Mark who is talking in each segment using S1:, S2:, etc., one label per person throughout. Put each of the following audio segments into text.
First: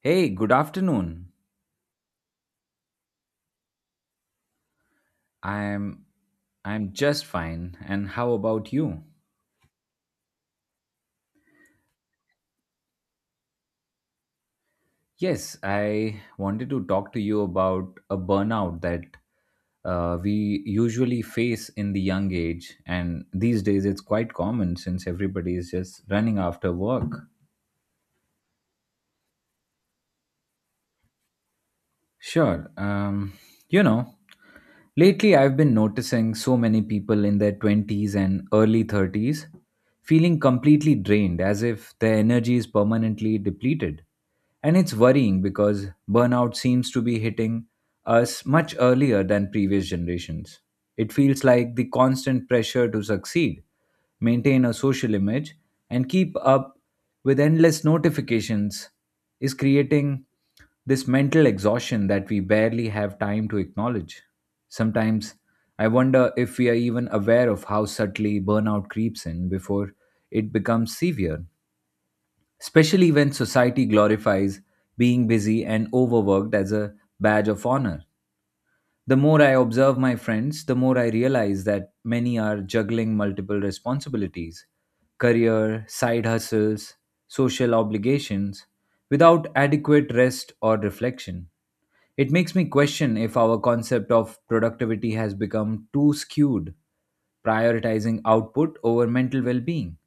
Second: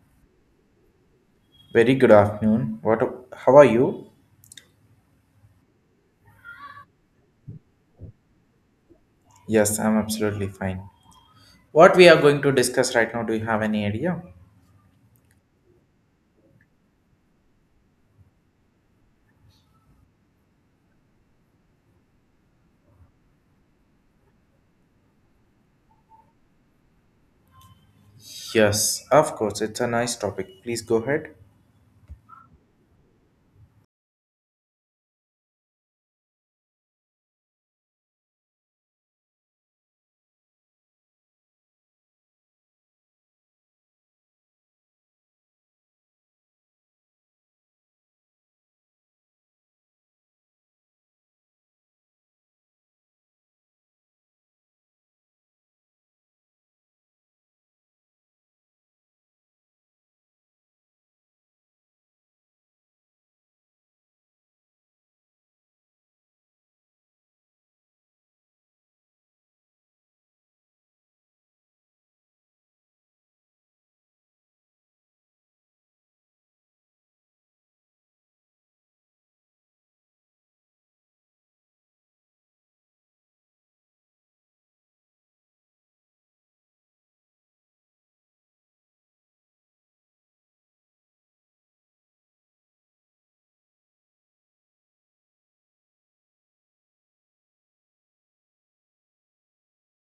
S1: Hey, good afternoon.
S2: Very good afternoon. What? How are you?
S1: I'm I'm just fine. And how about you?
S2: Yes, I'm absolutely fine. What we are going to discuss right now? Do you have any idea?
S1: Yes, I wanted to talk to you about a burnout that we usually face in the young age, and these days it's quite common since everybody is just running after work.
S2: Yes, of course. It's a nice topic. Please go ahead.
S1: Sure. You know, lately I've been noticing so many people in their 20s and early 30s feeling completely drained as if their energy is permanently depleted. And it's worrying because burnout seems to be hitting us much earlier than previous generations. It feels like the constant pressure to succeed, maintain a social image, and keep up with endless notifications is creating this mental exhaustion that we barely have time to acknowledge. Sometimes I wonder if we are even aware of how subtly burnout creeps in before it becomes severe, especially when society glorifies being busy and overworked as a badge of honor. The more I observe my friends, the more I realize that many are juggling multiple responsibilities: career, side hustles, social obligations, without adequate rest or reflection. It makes me question if our concept of productivity has become too skewed, prioritizing output over mental well being.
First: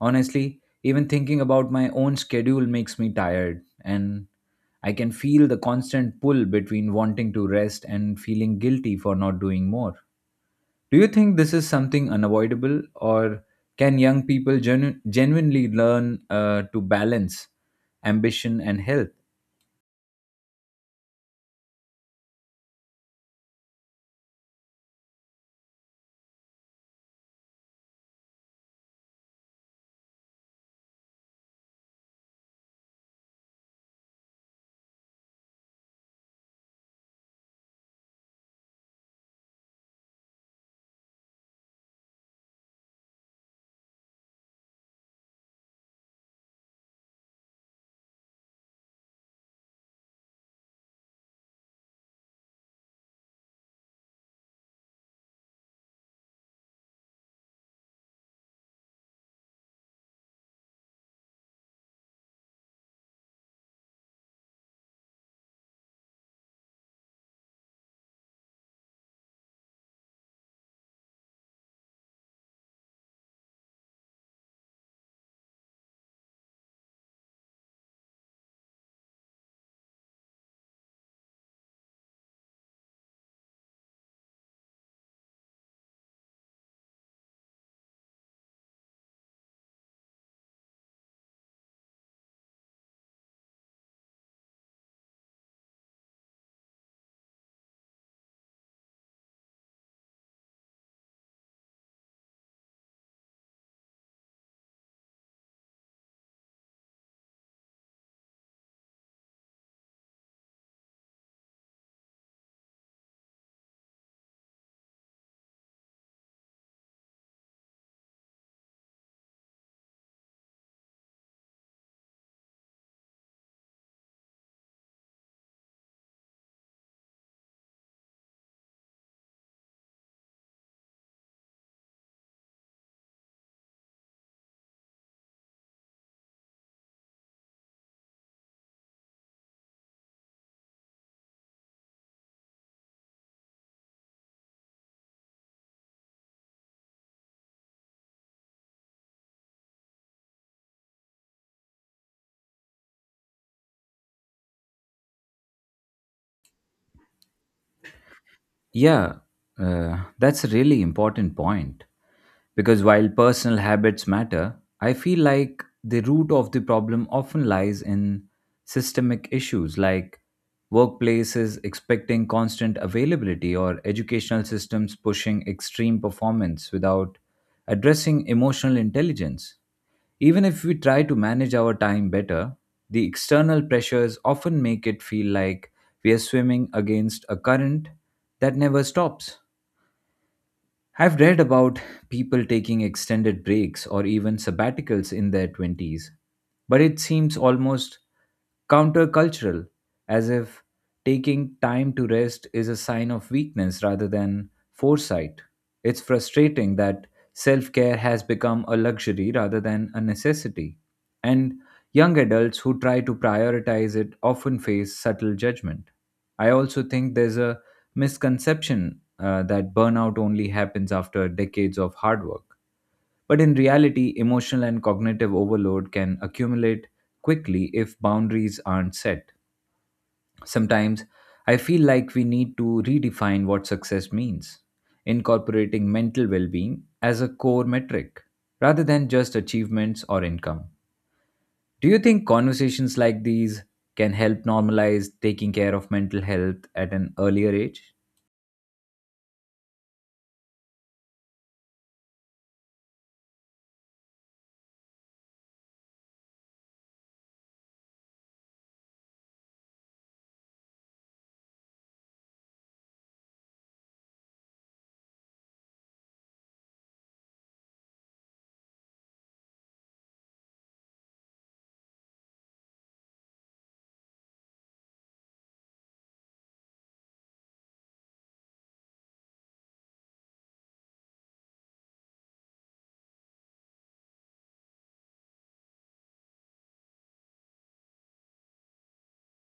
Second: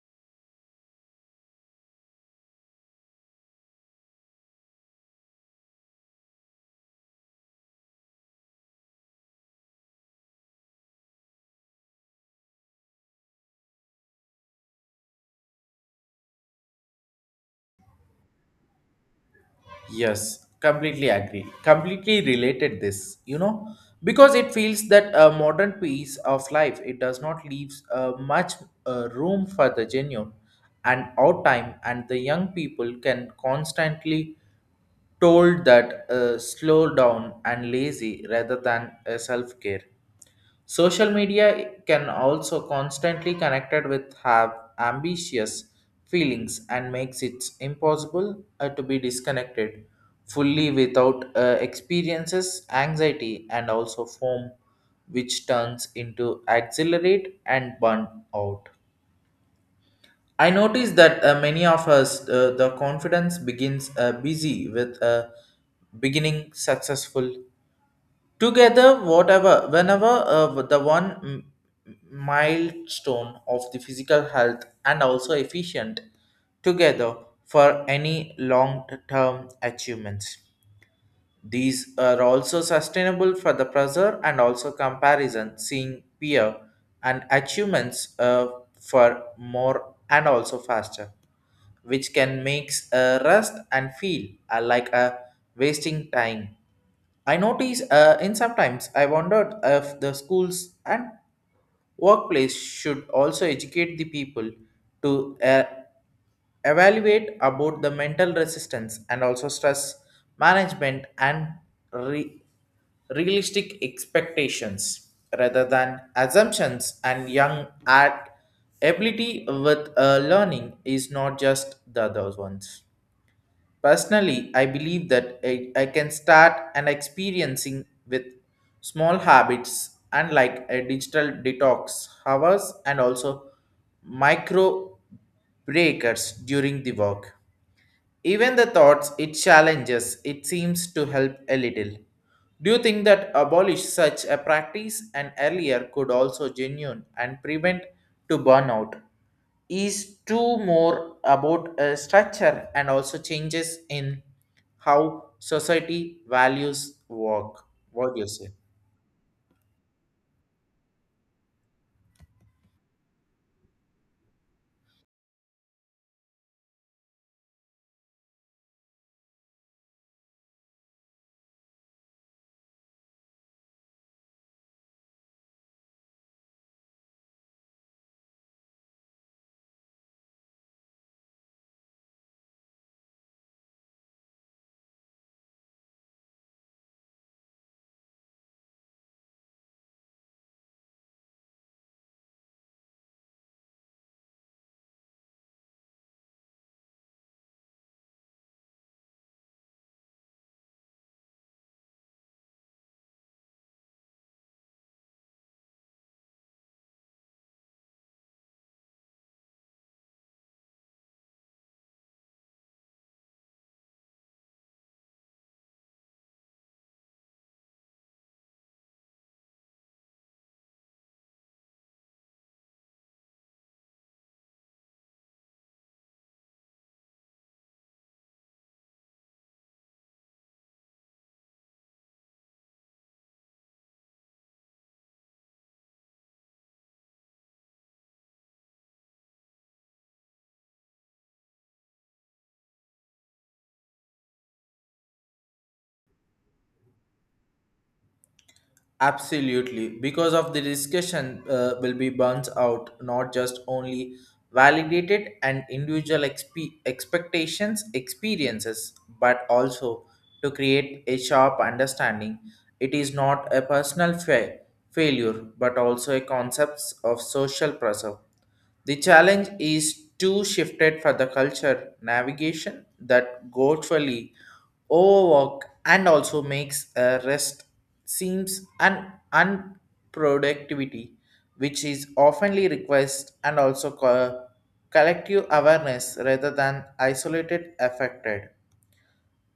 S1: Honestly, even thinking about my own schedule makes me tired, and I can feel the constant pull between wanting to rest and feeling guilty for not doing more. Do you think this is something unavoidable, or can young people genuinely learn to balance ambition and health?
S2: Yes, completely agree. Completely related this, you know, because it feels that a modern piece of life it does not leave much room for the genuine and out time, and the young people can constantly told that slow down and lazy rather than self care. Social media can also constantly connected with have ambitious feelings and makes it impossible to be disconnected fully without experiences anxiety and also form which turns into accelerate and burn out. I notice that many of us the confidence begins busy with a beginning successful together whatever whenever the one milestone of the physical health and also efficient together for any long term achievements, these are also sustainable for the pressure and also comparison seeing peer and achievements for more and also faster which can make a rest and feel like a wasting time. I notice in sometimes I wondered if the schools and workplace should also educate the people to evaluate about the mental resistance and also stress management and re- realistic expectations rather than assumptions and young at ability with learning is not just the other ones. Personally, I believe that I can start an experiencing with small habits and like a digital detox hours and also micro breakers during the work. Even the thoughts it challenges, it seems to help a little. Do you think that abolish such a practice and earlier could also genuine and prevent to burnout? Is too more about a structure and also changes in how society values work. What do you say?
S1: Yeah, that's a really important point because while personal habits matter, I feel like the root of the problem often lies in systemic issues like workplaces expecting constant availability or educational systems pushing extreme performance without addressing emotional intelligence. Even if we try to manage our time better, the external pressures often make it feel like we are swimming against a current that never stops. I've read about people taking extended breaks or even sabbaticals in their 20s, but it seems almost countercultural, as if taking time to rest is a sign of weakness rather than foresight. It's frustrating that self care has become a luxury rather than a necessity, and young adults who try to prioritize it often face subtle judgment. I also think there's a misconception that burnout only happens after decades of hard work. But in reality, emotional and cognitive overload can accumulate quickly if boundaries aren't set. Sometimes I feel like we need to redefine what success means, incorporating mental well being as a core metric rather than just achievements or income. Do you think conversations like these can help normalize taking care of mental health at an earlier age?
S2: Absolutely, because of the discussion will be burnt out, not just only validated and individual expectations, experiences, but also to create a sharp understanding. It is not a personal failure, but also a concepts of social pressure. The challenge is too shifted for the culture navigation that virtually overwork and also makes a rest seems an unproductivity, which is oftenly request and also collective awareness rather than isolated affected,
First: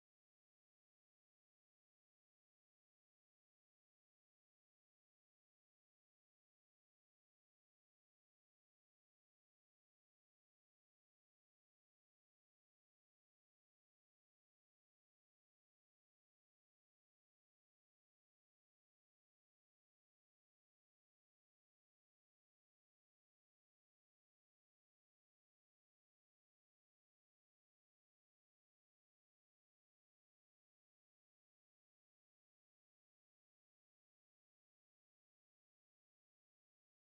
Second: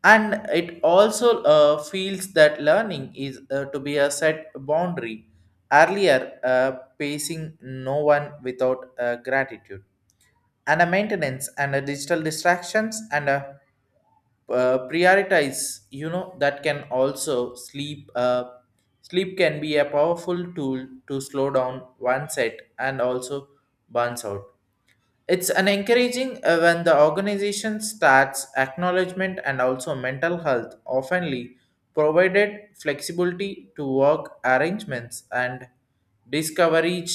S2: and it also feels that learning is to be a set boundary earlier, pacing no one without gratitude and a maintenance and a digital distractions and a prioritize you know that can also sleep, sleep can be a powerful tool to slow down one set and also burns out. It's an encouraging when the organization starts acknowledgement and also mental health, oftenly provided flexibility to work arrangements and discovery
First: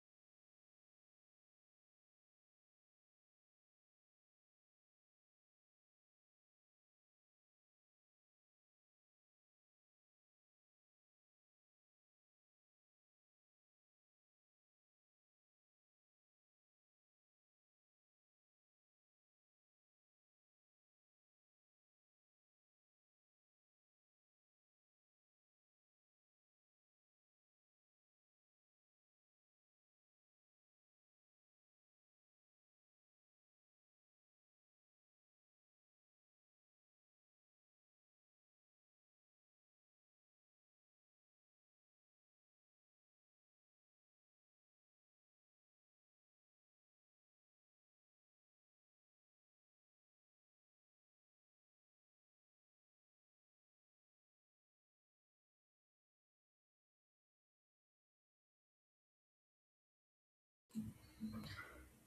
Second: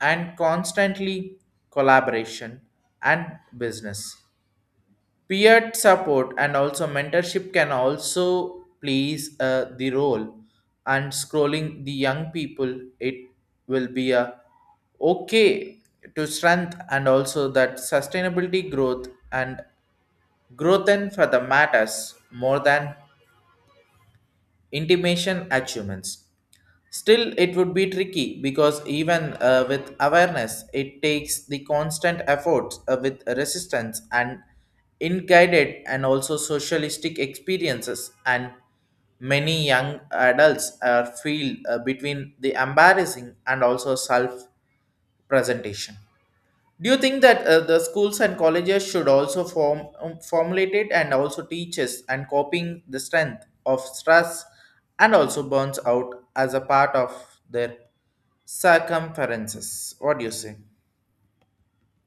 S2: and constantly collaboration and business peer support and also mentorship can also plays the role and scrolling the young people it will be a okay to strength and also that sustainability growth and growth and for the matters more than intimation achievements. Still, it would be tricky because even with awareness, it takes the constant efforts with resistance and in and also socialistic experiences. And many young adults are feel between the embarrassing and also self presentation. Do you think that the schools and colleges should also form formulate it and also teaches and copying the strength of stress and also burns out as a part of their circumferences? What do you say?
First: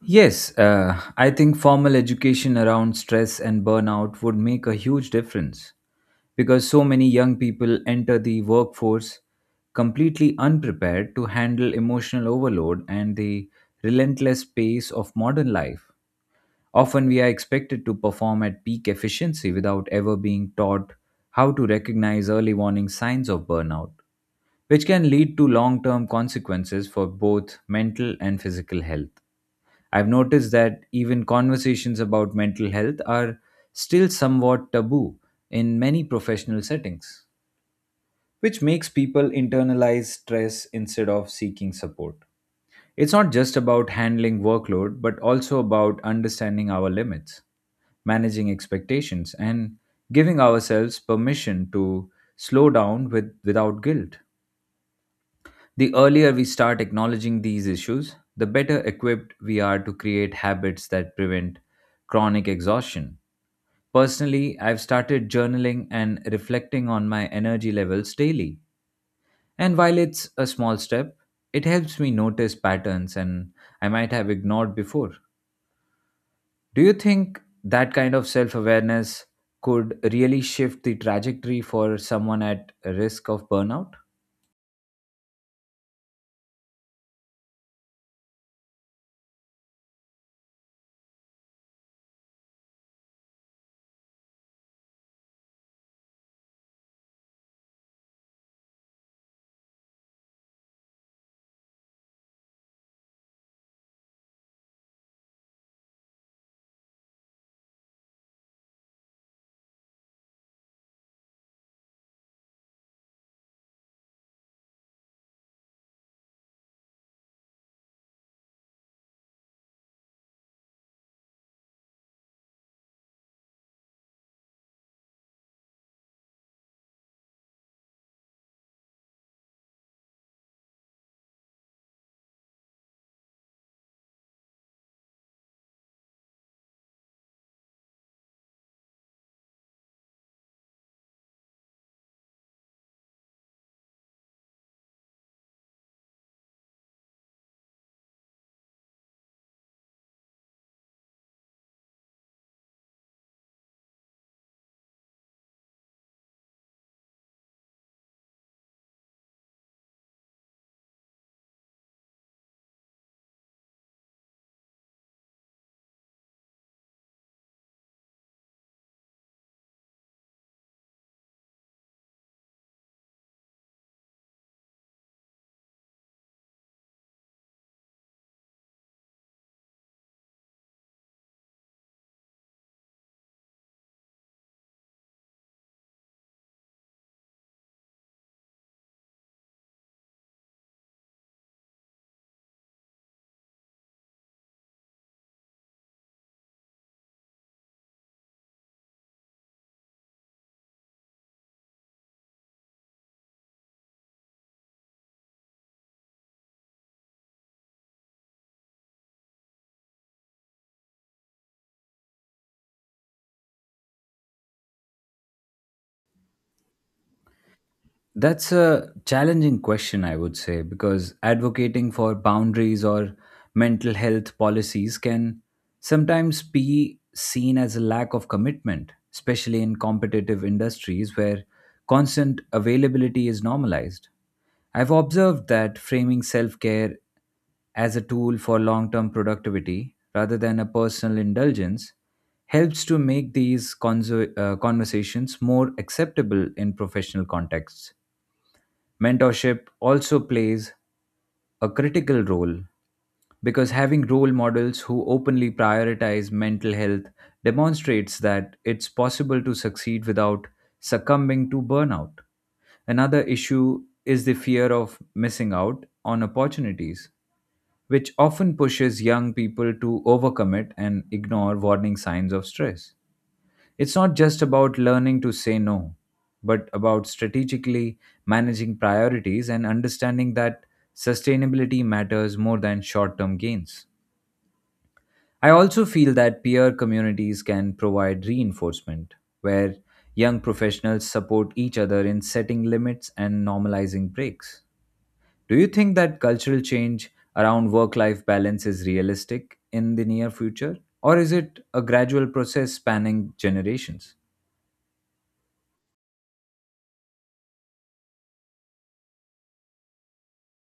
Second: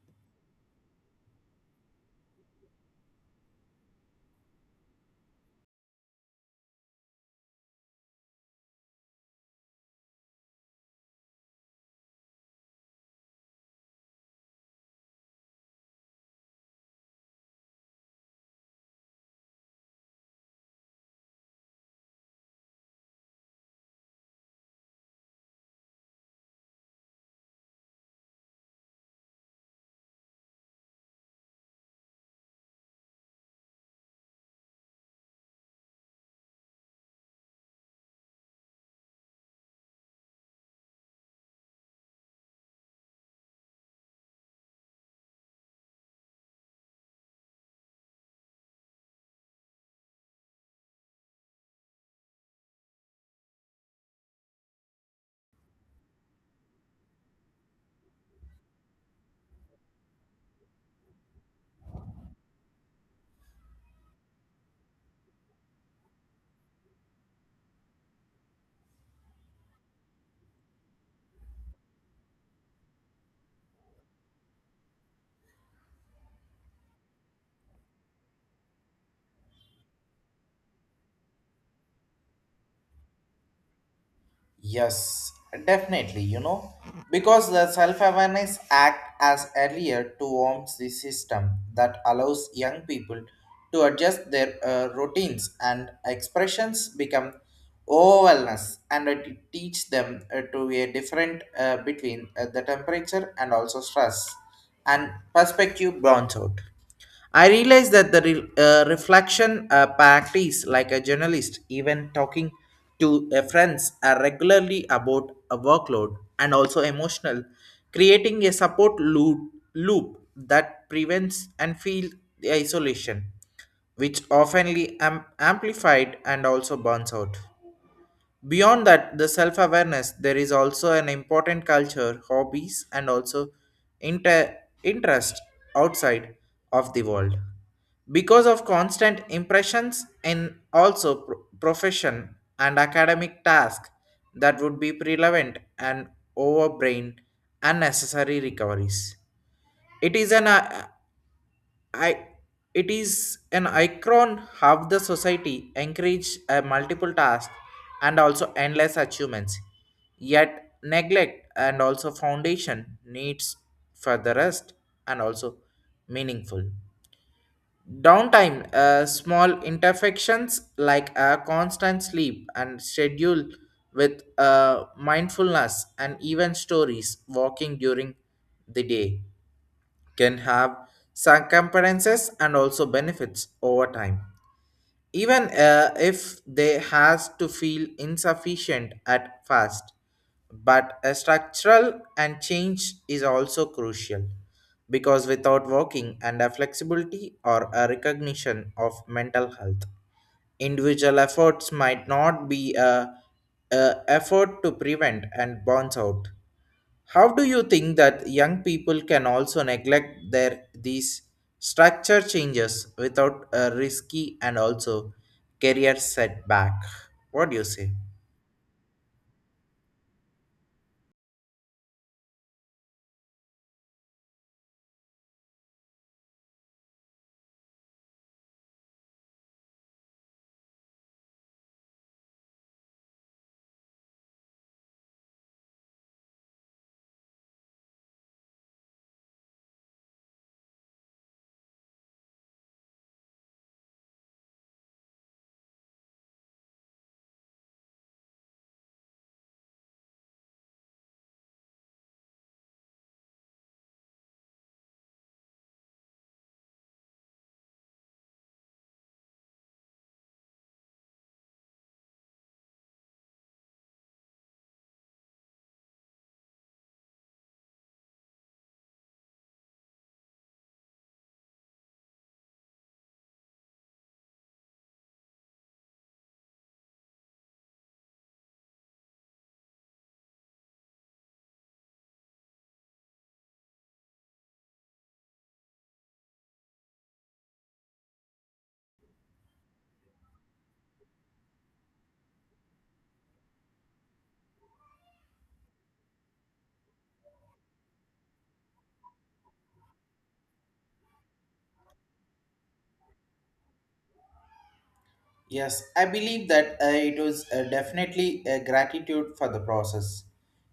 S1: Yes, I think formal education around stress and burnout would make a huge difference because so many young people enter the workforce completely unprepared to handle emotional overload and the relentless pace of modern life. Often we are expected to perform at peak efficiency without ever being taught how to recognize early warning signs of burnout, which can lead to long term consequences for both mental and physical health. I've noticed that even conversations about mental health are still somewhat taboo in many professional settings, which makes people internalize stress instead of seeking support. It's not just about handling workload, but also about understanding our limits, managing expectations, and giving ourselves permission to slow down without guilt. The earlier we start acknowledging these issues, the better equipped we are to create habits that prevent chronic exhaustion. Personally, I've started journaling and reflecting on my energy levels daily. And while it's a small step, it helps me notice patterns and I might have ignored before. Do you think that kind of self awareness could really shift the trajectory for someone at risk of burnout?
S2: Yes, definitely, you know, because the self awareness act as a layer to warm the system that allows young people to adjust their routines and expressions become awareness and it teach them to be a different between the temperature and also stress and perspective burns out. I realize that the reflection practice, like a journalist, even talking to friends are regularly about a workload and also emotional, creating a support loop that prevents and feel the isolation, which oftenly amplified and also burns out. Beyond that, the self awareness, there is also an important culture, hobbies, and also inter- interest outside of the world. Because of constant impressions and also profession and academic task that would be prevalent and overbrain unnecessary recoveries. It is an I it is an icon how the society encourage a multiple tasks and also endless achievements, yet neglect and also foundation needs for the rest and also meaningful. Downtime, small imperfections like a constant sleep and schedule with mindfulness and even stories walking during the day can have circumferences and also benefits over time even if they has to feel insufficient at first, but a structural and change is also crucial because without working and a flexibility or a recognition of mental health individual efforts might not be a effort to prevent and bounce out. How do you think that young people can also neglect their these structure changes without a risky and also career setback? What do you say?
S1: That's a challenging question, I would say, because advocating for boundaries or mental health policies can sometimes be seen as a lack of commitment, especially in competitive industries where constant availability is normalized. I've observed that framing self care as a tool for long term productivity rather than a personal indulgence helps to make these conversations more acceptable in professional contexts. Mentorship also plays a critical role because having role models who openly prioritize mental health demonstrates that it's possible to succeed without succumbing to burnout. Another issue is the fear of missing out on opportunities, which often pushes young people to overcommit and ignore warning signs of stress. It's not just about learning to say no, but about strategically managing priorities and understanding that sustainability matters more than short term gains. I also feel that peer communities can provide reinforcement where young professionals support each other in setting limits and normalizing breaks. Do you think that cultural change around work life balance is realistic in the near future? Or is it a gradual process spanning generations?
S2: Yes, I believe that it was definitely a gratitude for the process.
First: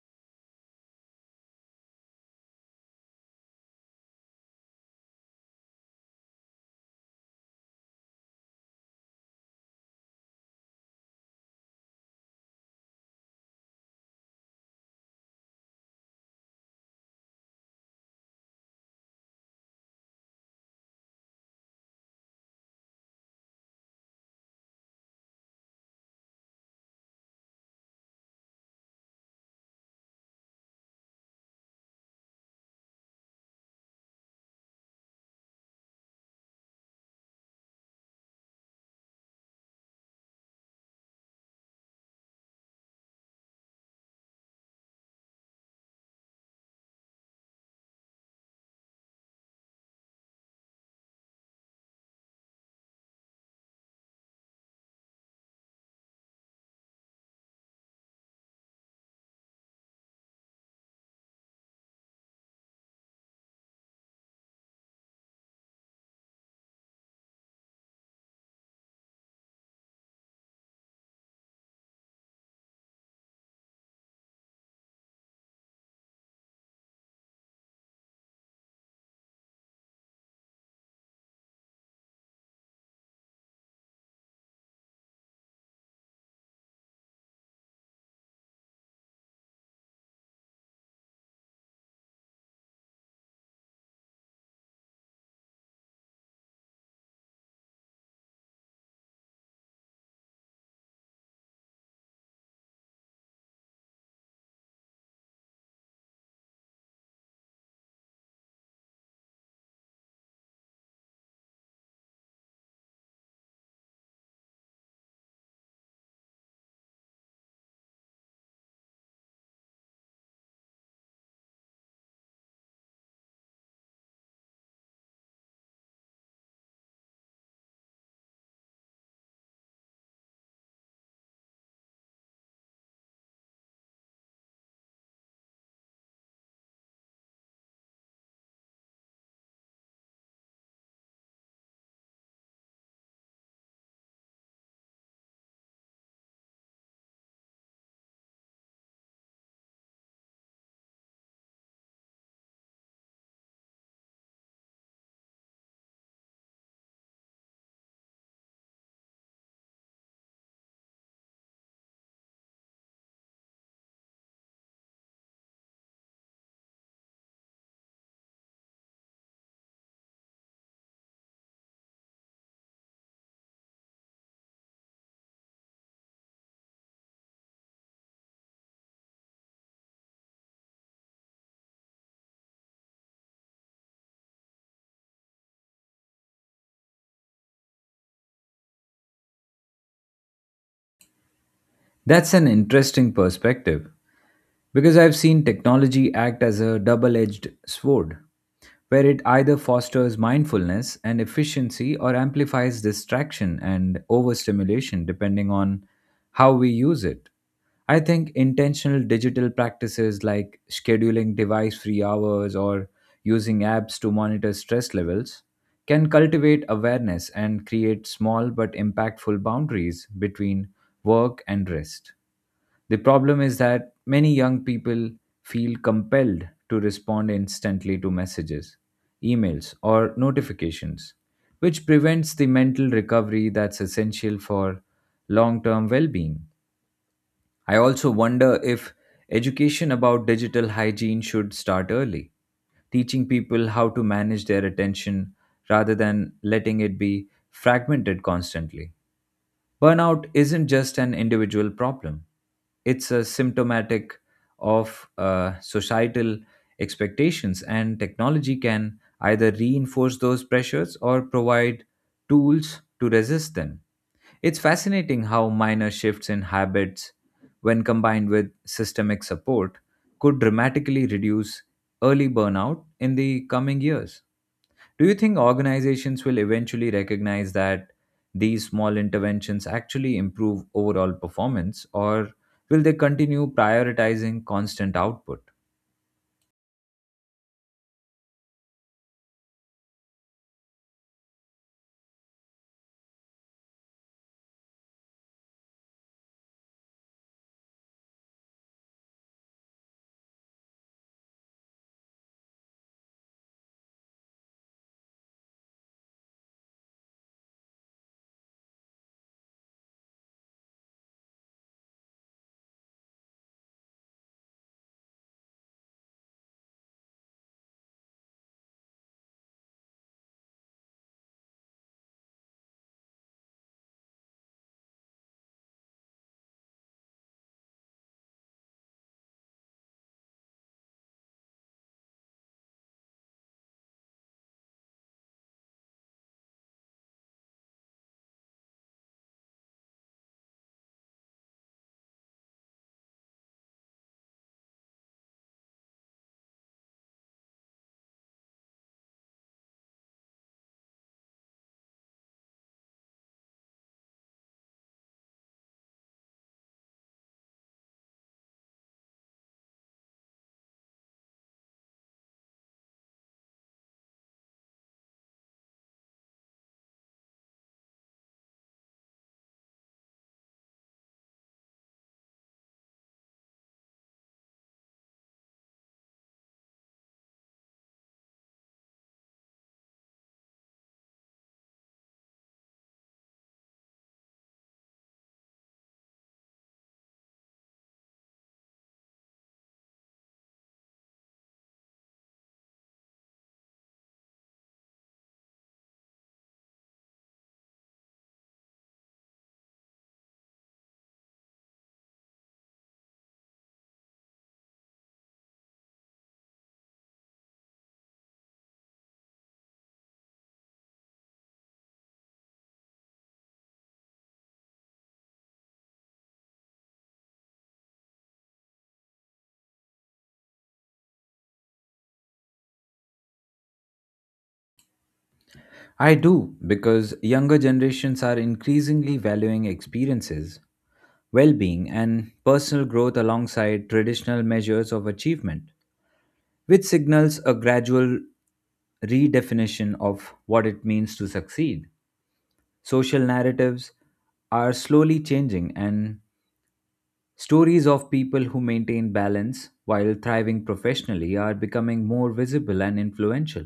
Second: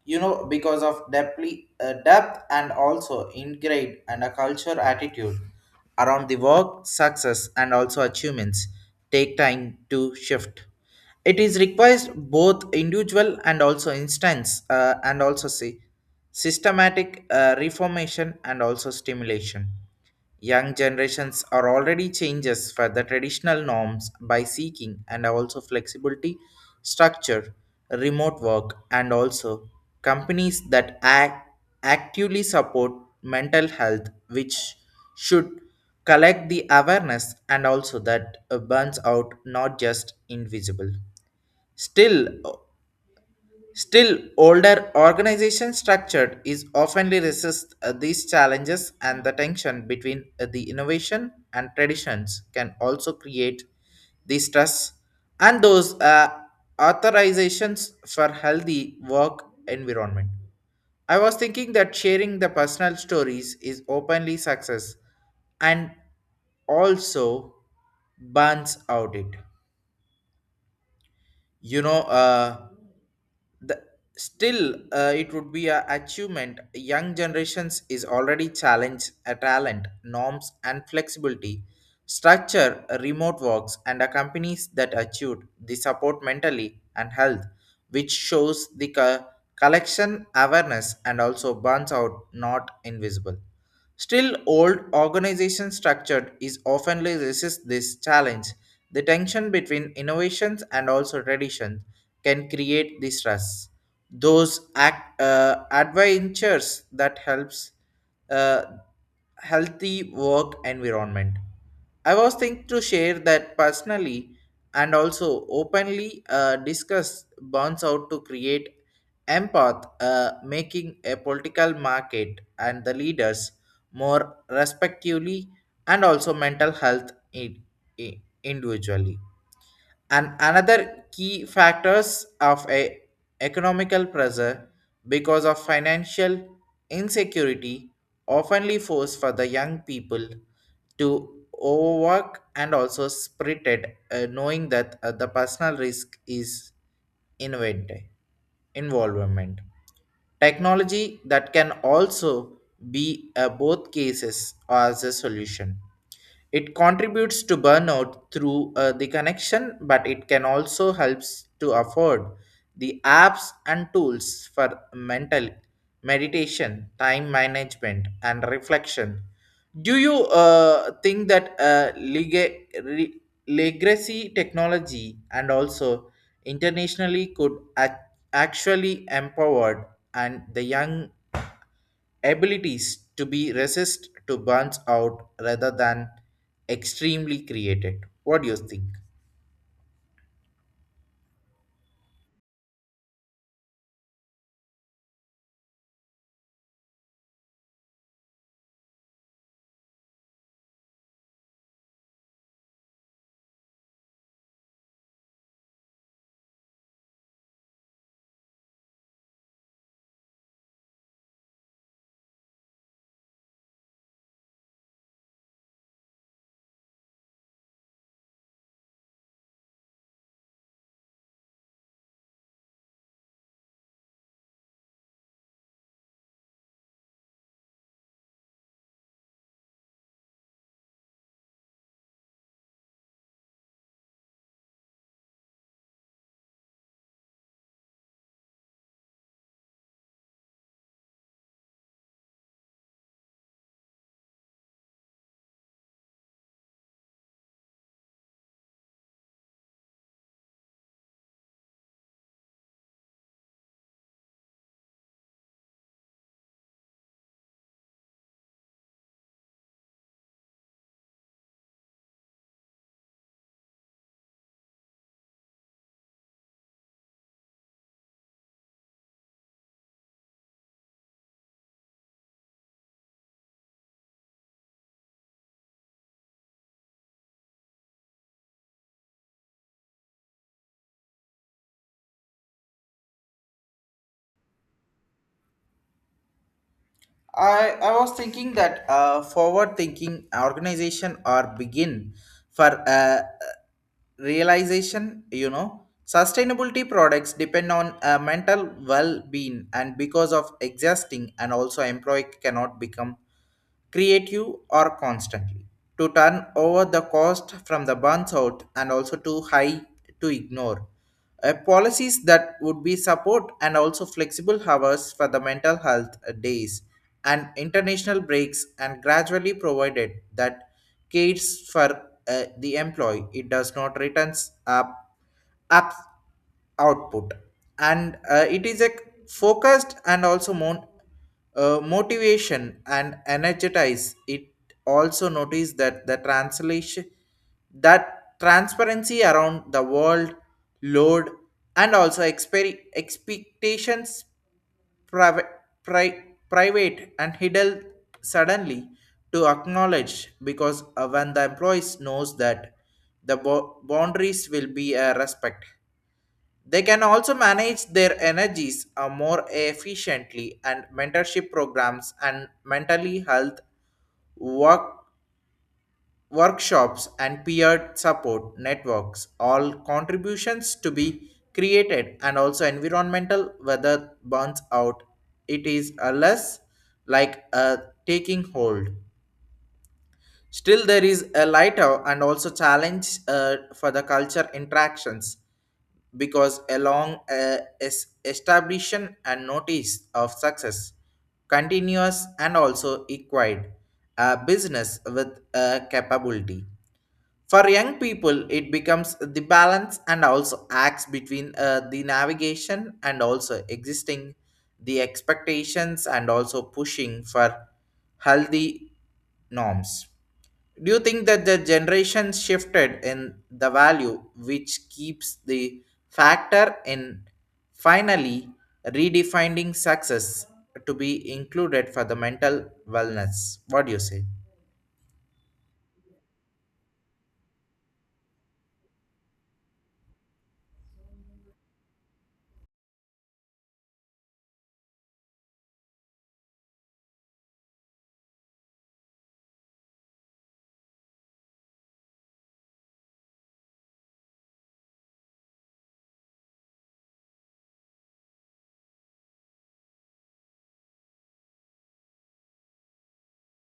S2: You know, because of depthly, depth and also ingrained and a culture attitude around the work, success, and also achievements take time to shift. It is requires both individual and also instance and also see systematic reformation and also stimulation. Young generations are already changes for the traditional norms by seeking and also flexibility, structure, remote work, and also companies that actively support mental health, which should collect the awareness and also that burns out not just invisible. Still, Still, older organization structure is often resist these challenges and the tension between the innovation and traditions can also create the stress and those authorizations for healthy work environment. I was thinking that sharing the personal stories is openly success and also burns out it. You know, the still it would be a achievement. Young generations is already challenged a talent norms and flexibility structure remote works and a companies that achieved the support mentally and health which shows the collection awareness and also burns out not invisible. Still, old organization structure is often resist this challenge. The tension between innovations and also tradition can create the stress. Those adventures that helps uh, healthy work environment. I was thinking to share that personally and also openly discuss burns out to create empath, making a political market and the leaders more respectively and also mental health in, individually and another key factors of a economical pressure because of financial insecurity oftenly force for the young people to overwork and also spirited knowing that the personal risk is invented involvement. Technology that can also be a both cases as a solution, it contributes to burnout through the connection, but it can also helps to afford the apps and tools for mental meditation, time management, and reflection. Do you think that re- legacy technology and also internationally could ac- actually empower and the young abilities to be resist to burns out rather than extremely created. What do you think?
S1: That's an interesting perspective because I've seen technology act as a double edged sword, where it either fosters mindfulness and efficiency or amplifies distraction and overstimulation depending on how we use it. I think intentional digital practices like scheduling device free hours or using apps to monitor stress levels can cultivate awareness and create small but impactful boundaries between work and rest. The problem is that many young people feel compelled to respond instantly to messages, emails, or notifications, which prevents the mental recovery that's essential for long term well being. I also wonder if education about digital hygiene should start early, teaching people how to manage their attention rather than letting it be fragmented constantly. Burnout isn't just an individual problem, it's a symptomatic of societal expectations, and technology can either reinforce those pressures or provide tools to resist them. It's fascinating how minor shifts in habits, when combined with systemic support, could dramatically reduce early burnout in the coming years. Do you think organizations will eventually recognize that these small interventions actually improve overall performance, or will they continue prioritizing constant output?
S2: I was thinking that forward thinking organization or begin for realization, you know, sustainability products depend on mental well-being and because of exhausting and also employee cannot become creative or constantly to turn over the cost from the burns out and also too high to ignore policies that would be support and also flexible hours for the mental health days and international breaks and gradually provided that cares for the employee it does not returns up apps output. And it is a focused and also motivation and energize it. Also notice that the translation that transparency around the world load and also expectations private private and hidden suddenly to acknowledge because when the employees knows that the boundaries will be respect they can also manage their energies more efficiently and mentorship programs and mentally health work, workshops and peer support networks all contributions to be created and also environmental weather burns out, it is a less like a taking hold. Still there is a lighter and also challenge for the culture interactions because along establishment and notice of success continuous and also acquired a business with a capability for young people it becomes the balance and also acts between the navigation and also existing the expectations and also pushing for healthy norms. Do you think that the generation shifted in the value which keeps the factor in finally redefining success to be included for the mental wellness? What do you say?
S1: I do, because younger generations are increasingly valuing experiences, well being, and personal growth alongside traditional measures of achievement, which signals a gradual redefinition of what it means to succeed. Social narratives are slowly changing, and stories of people who maintain balance while thriving professionally are becoming more visible and influential.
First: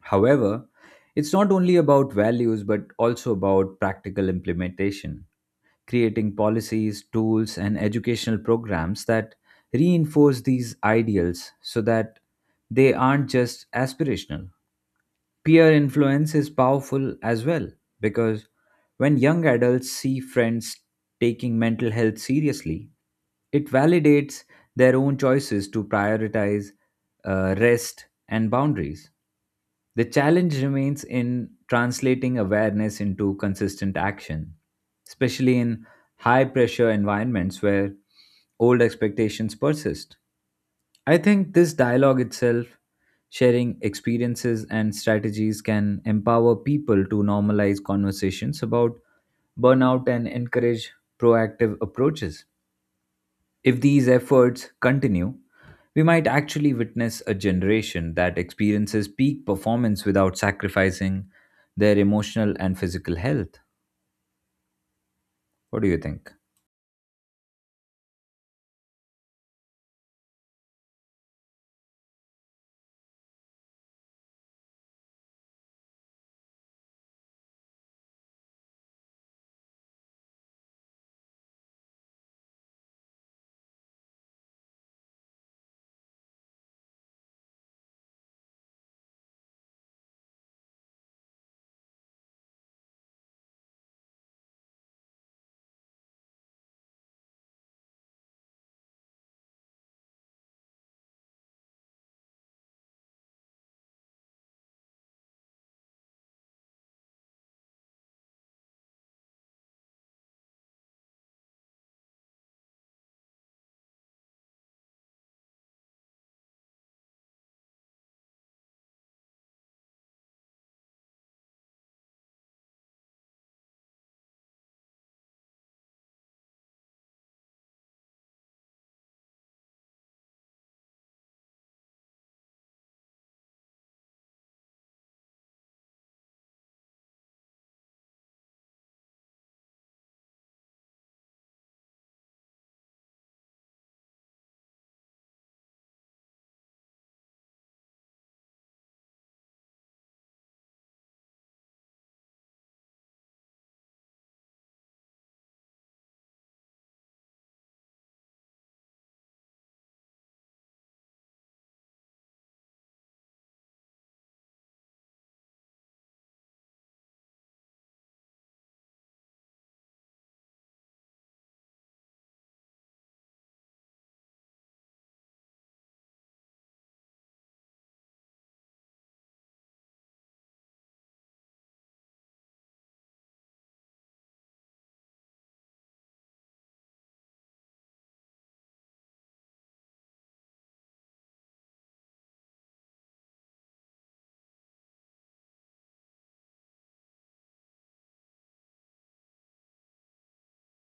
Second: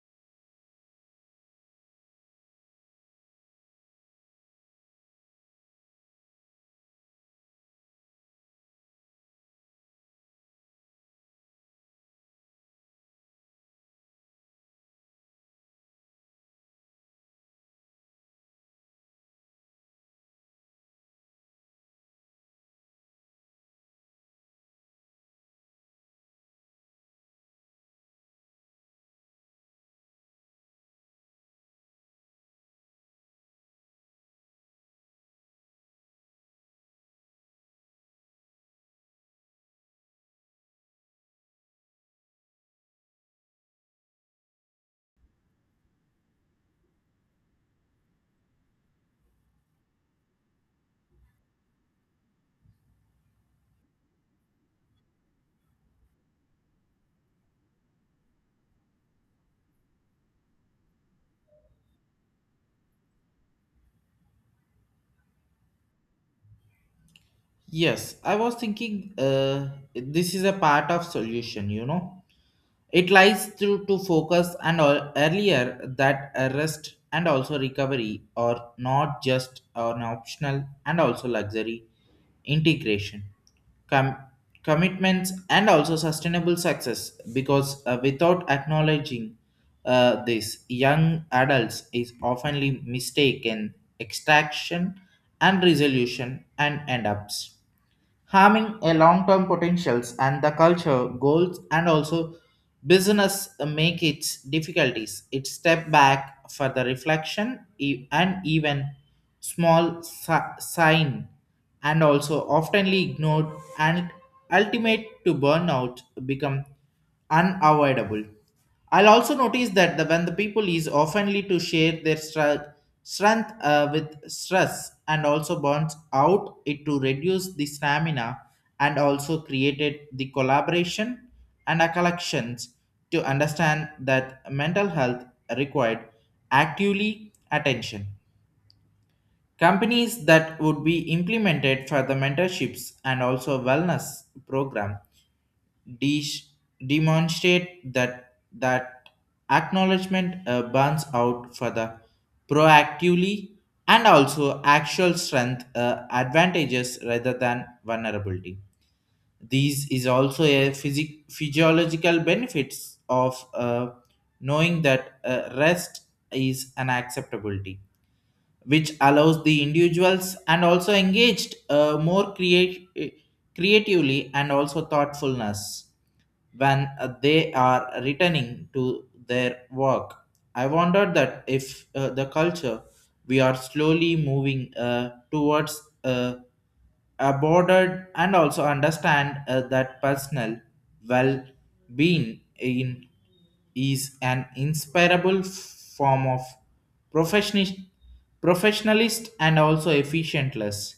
S1: However, it's not only about values but also about practical implementation, creating policies, tools, and educational programs that reinforce these ideals so that they aren't just aspirational. Peer influence is powerful as well because when young adults see friends taking mental health seriously, it validates their own choices to prioritize rest and boundaries. The challenge remains in translating awareness into consistent action, especially in high pressure environments where old expectations persist. I think this dialogue itself, sharing experiences and strategies, can empower people to normalize conversations about burnout and encourage proactive approaches. If these efforts continue, we might actually witness a generation that experiences peak performance without sacrificing their emotional and physical health. What do you think?
S2: Yes, I was thinking this is a part of solution, you know. It lies through to focus and all earlier that a rest and also recovery are not just an optional and also luxury integration. Com- commitments and also sustainable success because without acknowledging this young adults is oftenly mistaken extraction and resolution and end ups harming a long-term potentials and the culture goals and also business make its difficulties. It step back for the reflection and even small sign and also oftenly ignored and ultimate to burnout become unavoidable. I'll also notice when the people is oftenly to share their strength with stress and also burns out it to reduce the stamina and also created the collaboration and a collections to understand that mental health required actively attention. Companies that would be implemented for the mentorships and also wellness program de- demonstrate that acknowledgement burns out for the proactively and also actual strength advantages rather than vulnerability. These is also a physiological benefits of knowing that rest is an acceptability, which allows the individuals and also engaged more creatively and also thoughtfulness when they are returning to their work. I wondered that if the culture we are slowly moving towards. Aborted and also understand that personal well-being in is an inspirable form of professionist, professionalist and also efficientless.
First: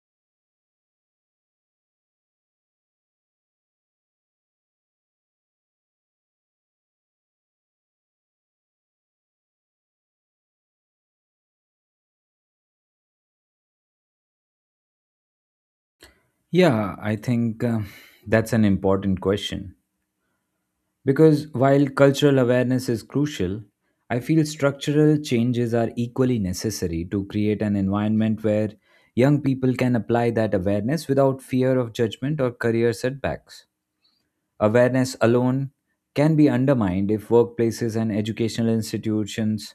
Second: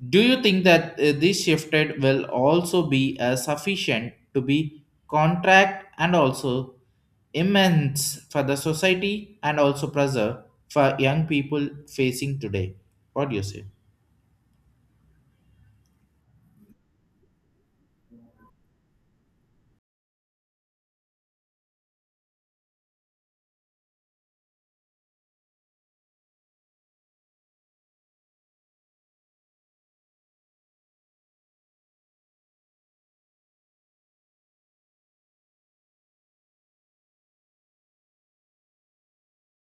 S2: Do you think that this shifted will also be sufficient to be contract and also immense for the society and also pressure for young people facing today? What do you say?
S1: Yeah, I think that's an important question. Because while cultural awareness is crucial, I feel structural changes are equally necessary to create an environment where young people can apply that awareness without fear of judgment or career setbacks. Awareness alone can be undermined if workplaces and educational institutions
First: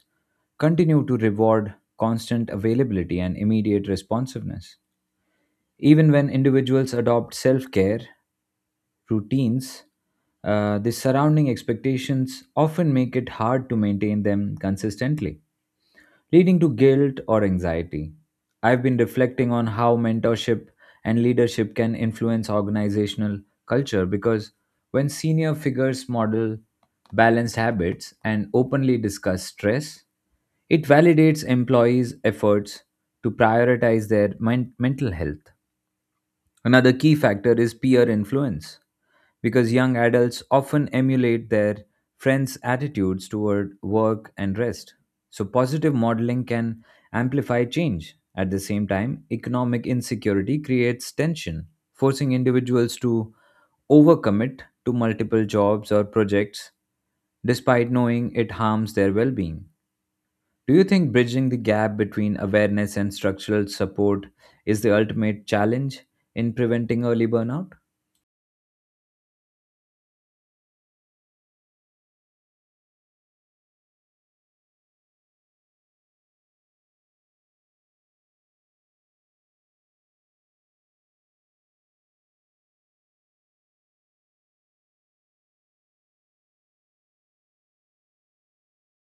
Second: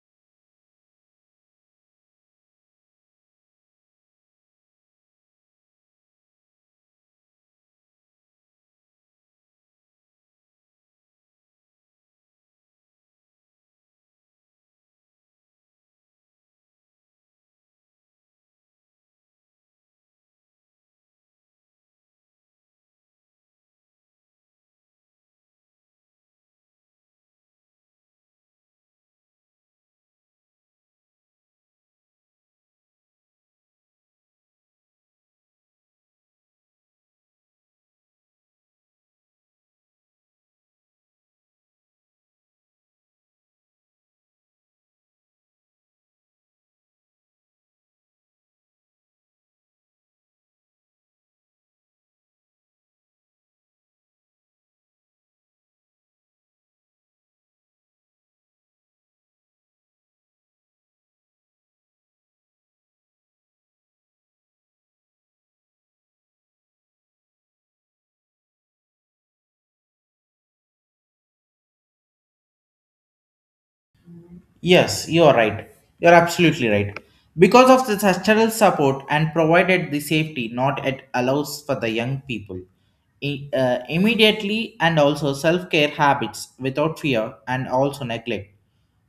S1: continue to reward constant availability and immediate responsiveness. Even when individuals adopt self care routines, the surrounding expectations often make it hard to maintain them consistently leading to guilt or anxiety. I've been reflecting on how mentorship and leadership can influence organizational culture because when senior figures model balanced habits and openly discuss stress, it validates employees' efforts to prioritize their mental health. Another key factor is peer influence, because young adults often emulate their friends' attitudes toward work and rest. So, positive modeling can amplify change. At the same time, economic insecurity creates tension, forcing individuals to overcommit to multiple jobs or projects despite knowing it harms their well being. Do you think bridging the gap between awareness and structural support is the ultimate challenge in preventing early burnout?
S2: Yes, you are right. You are absolutely right. Because of the structural support and provided the safety, not it allows for the young people immediately and also self care habits without fear and also neglect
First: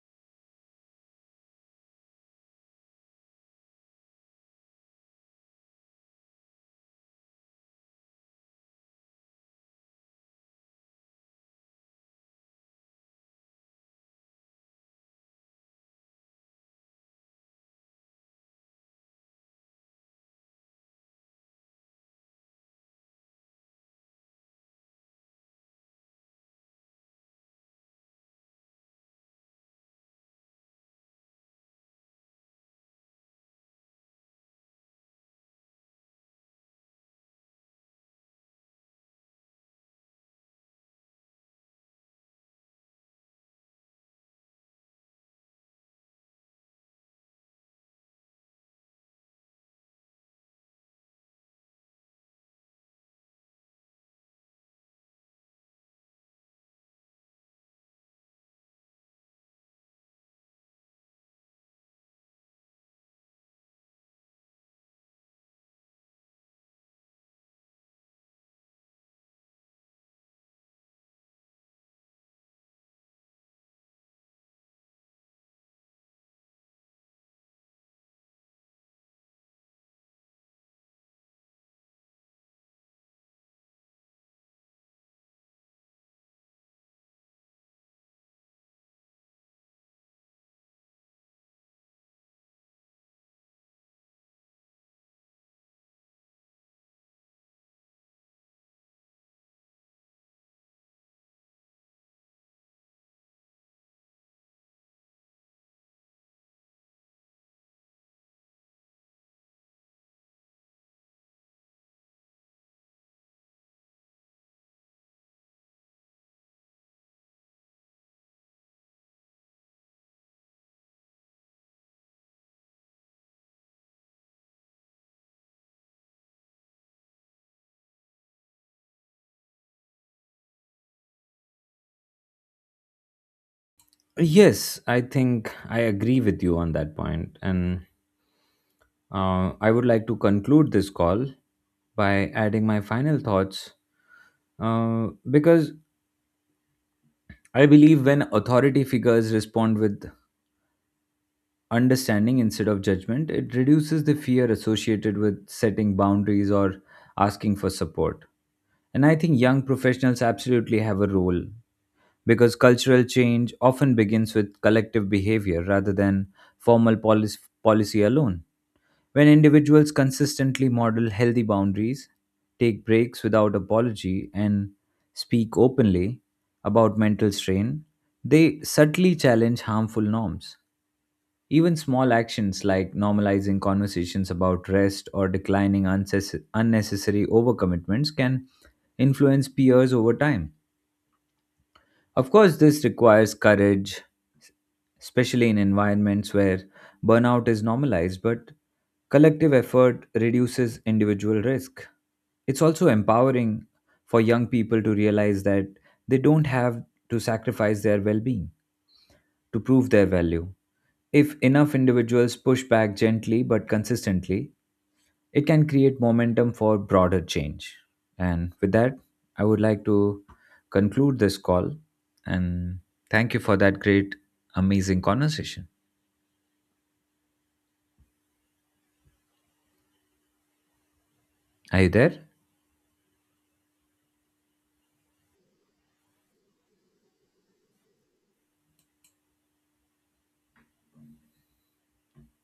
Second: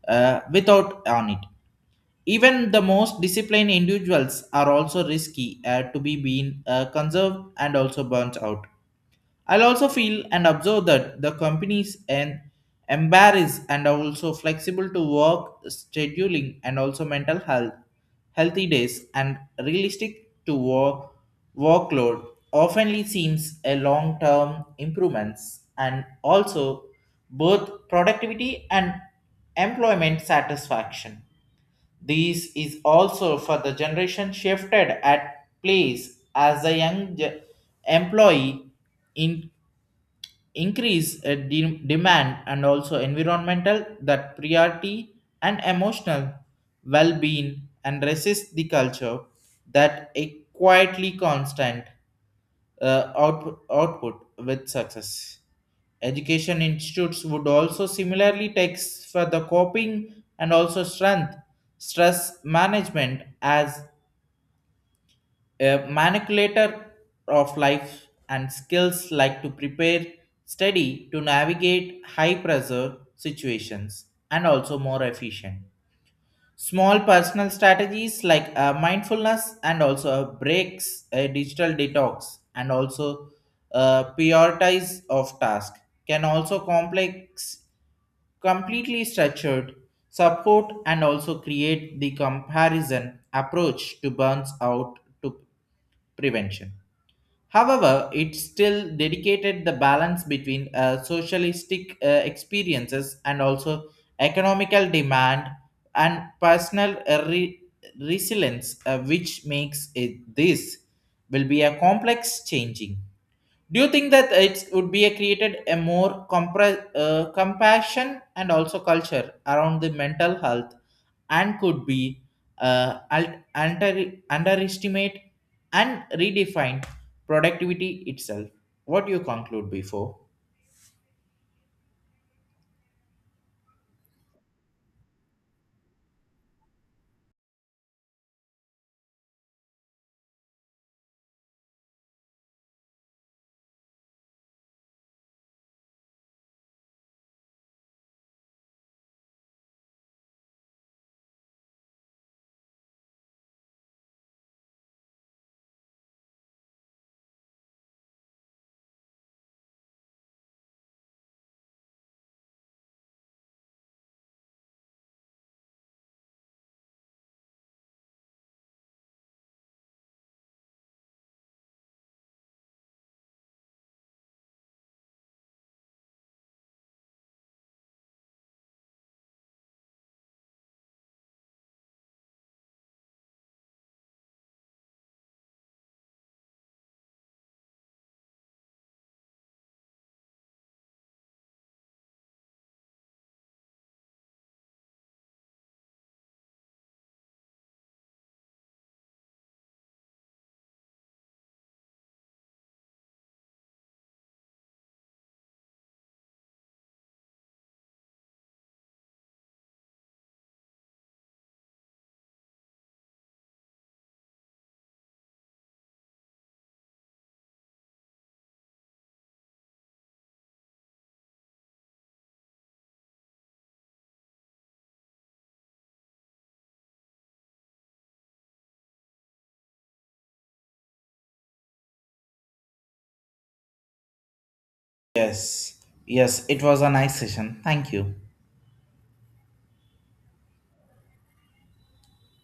S2: without on it. Even the most disciplined individuals are also risky to be being conserved and also burnt out. I'll also feel and observe that the companies and embarrass and are also flexible to work scheduling and also mental health, healthy days and realistic to work workload oftenly seems a long-term improvements and also both productivity and employment satisfaction. This is also for the generation shifted at place as a young employee in increase demand and also environmental that priority and emotional well-being and resist the culture that a quietly constant output, output with success. Education institutes would also similarly takes for the coping and also strength stress management as a manipulator of life and skills like to prepare study to navigate high pressure situations and also more efficient. Small personal strategies like mindfulness and also breaks, a digital detox, and also prioritize of task can also complex completely structured support and also create the comparison approach to burns out to prevention. However, it still dedicated the balance between socialistic experiences and also economical demand and personal resilience, which makes it this will be a complex changing. Do you think that it would be a created a more compassion and also culture around the mental health and could be underestimate and redefine productivity itself. What do you conclude before?
S1: Yes, I think I agree with you on that point. And I would like to conclude this call by adding my final thoughts because I believe when authority figures respond with understanding instead of judgment, it reduces the fear associated with setting boundaries or asking for support. And I think young professionals absolutely have a role because cultural change often begins with collective behavior rather than formal policy alone. When individuals consistently model healthy boundaries, take breaks without apology, and speak openly about mental strain, they subtly challenge harmful norms. Even small actions like normalizing conversations about rest or declining unnecessary overcommitments can influence peers over time. Of course, this requires courage, especially in environments where burnout is normalized, but collective effort reduces individual risk. It's also empowering for young people to realize that they don't have to sacrifice their well being to prove their value. If enough individuals push back gently but consistently, it can create momentum for broader change. And with that, I would like to conclude this call and thank you for that great, amazing conversation. Are you there?
S2: Yes, yes, it was a nice session. Thank you.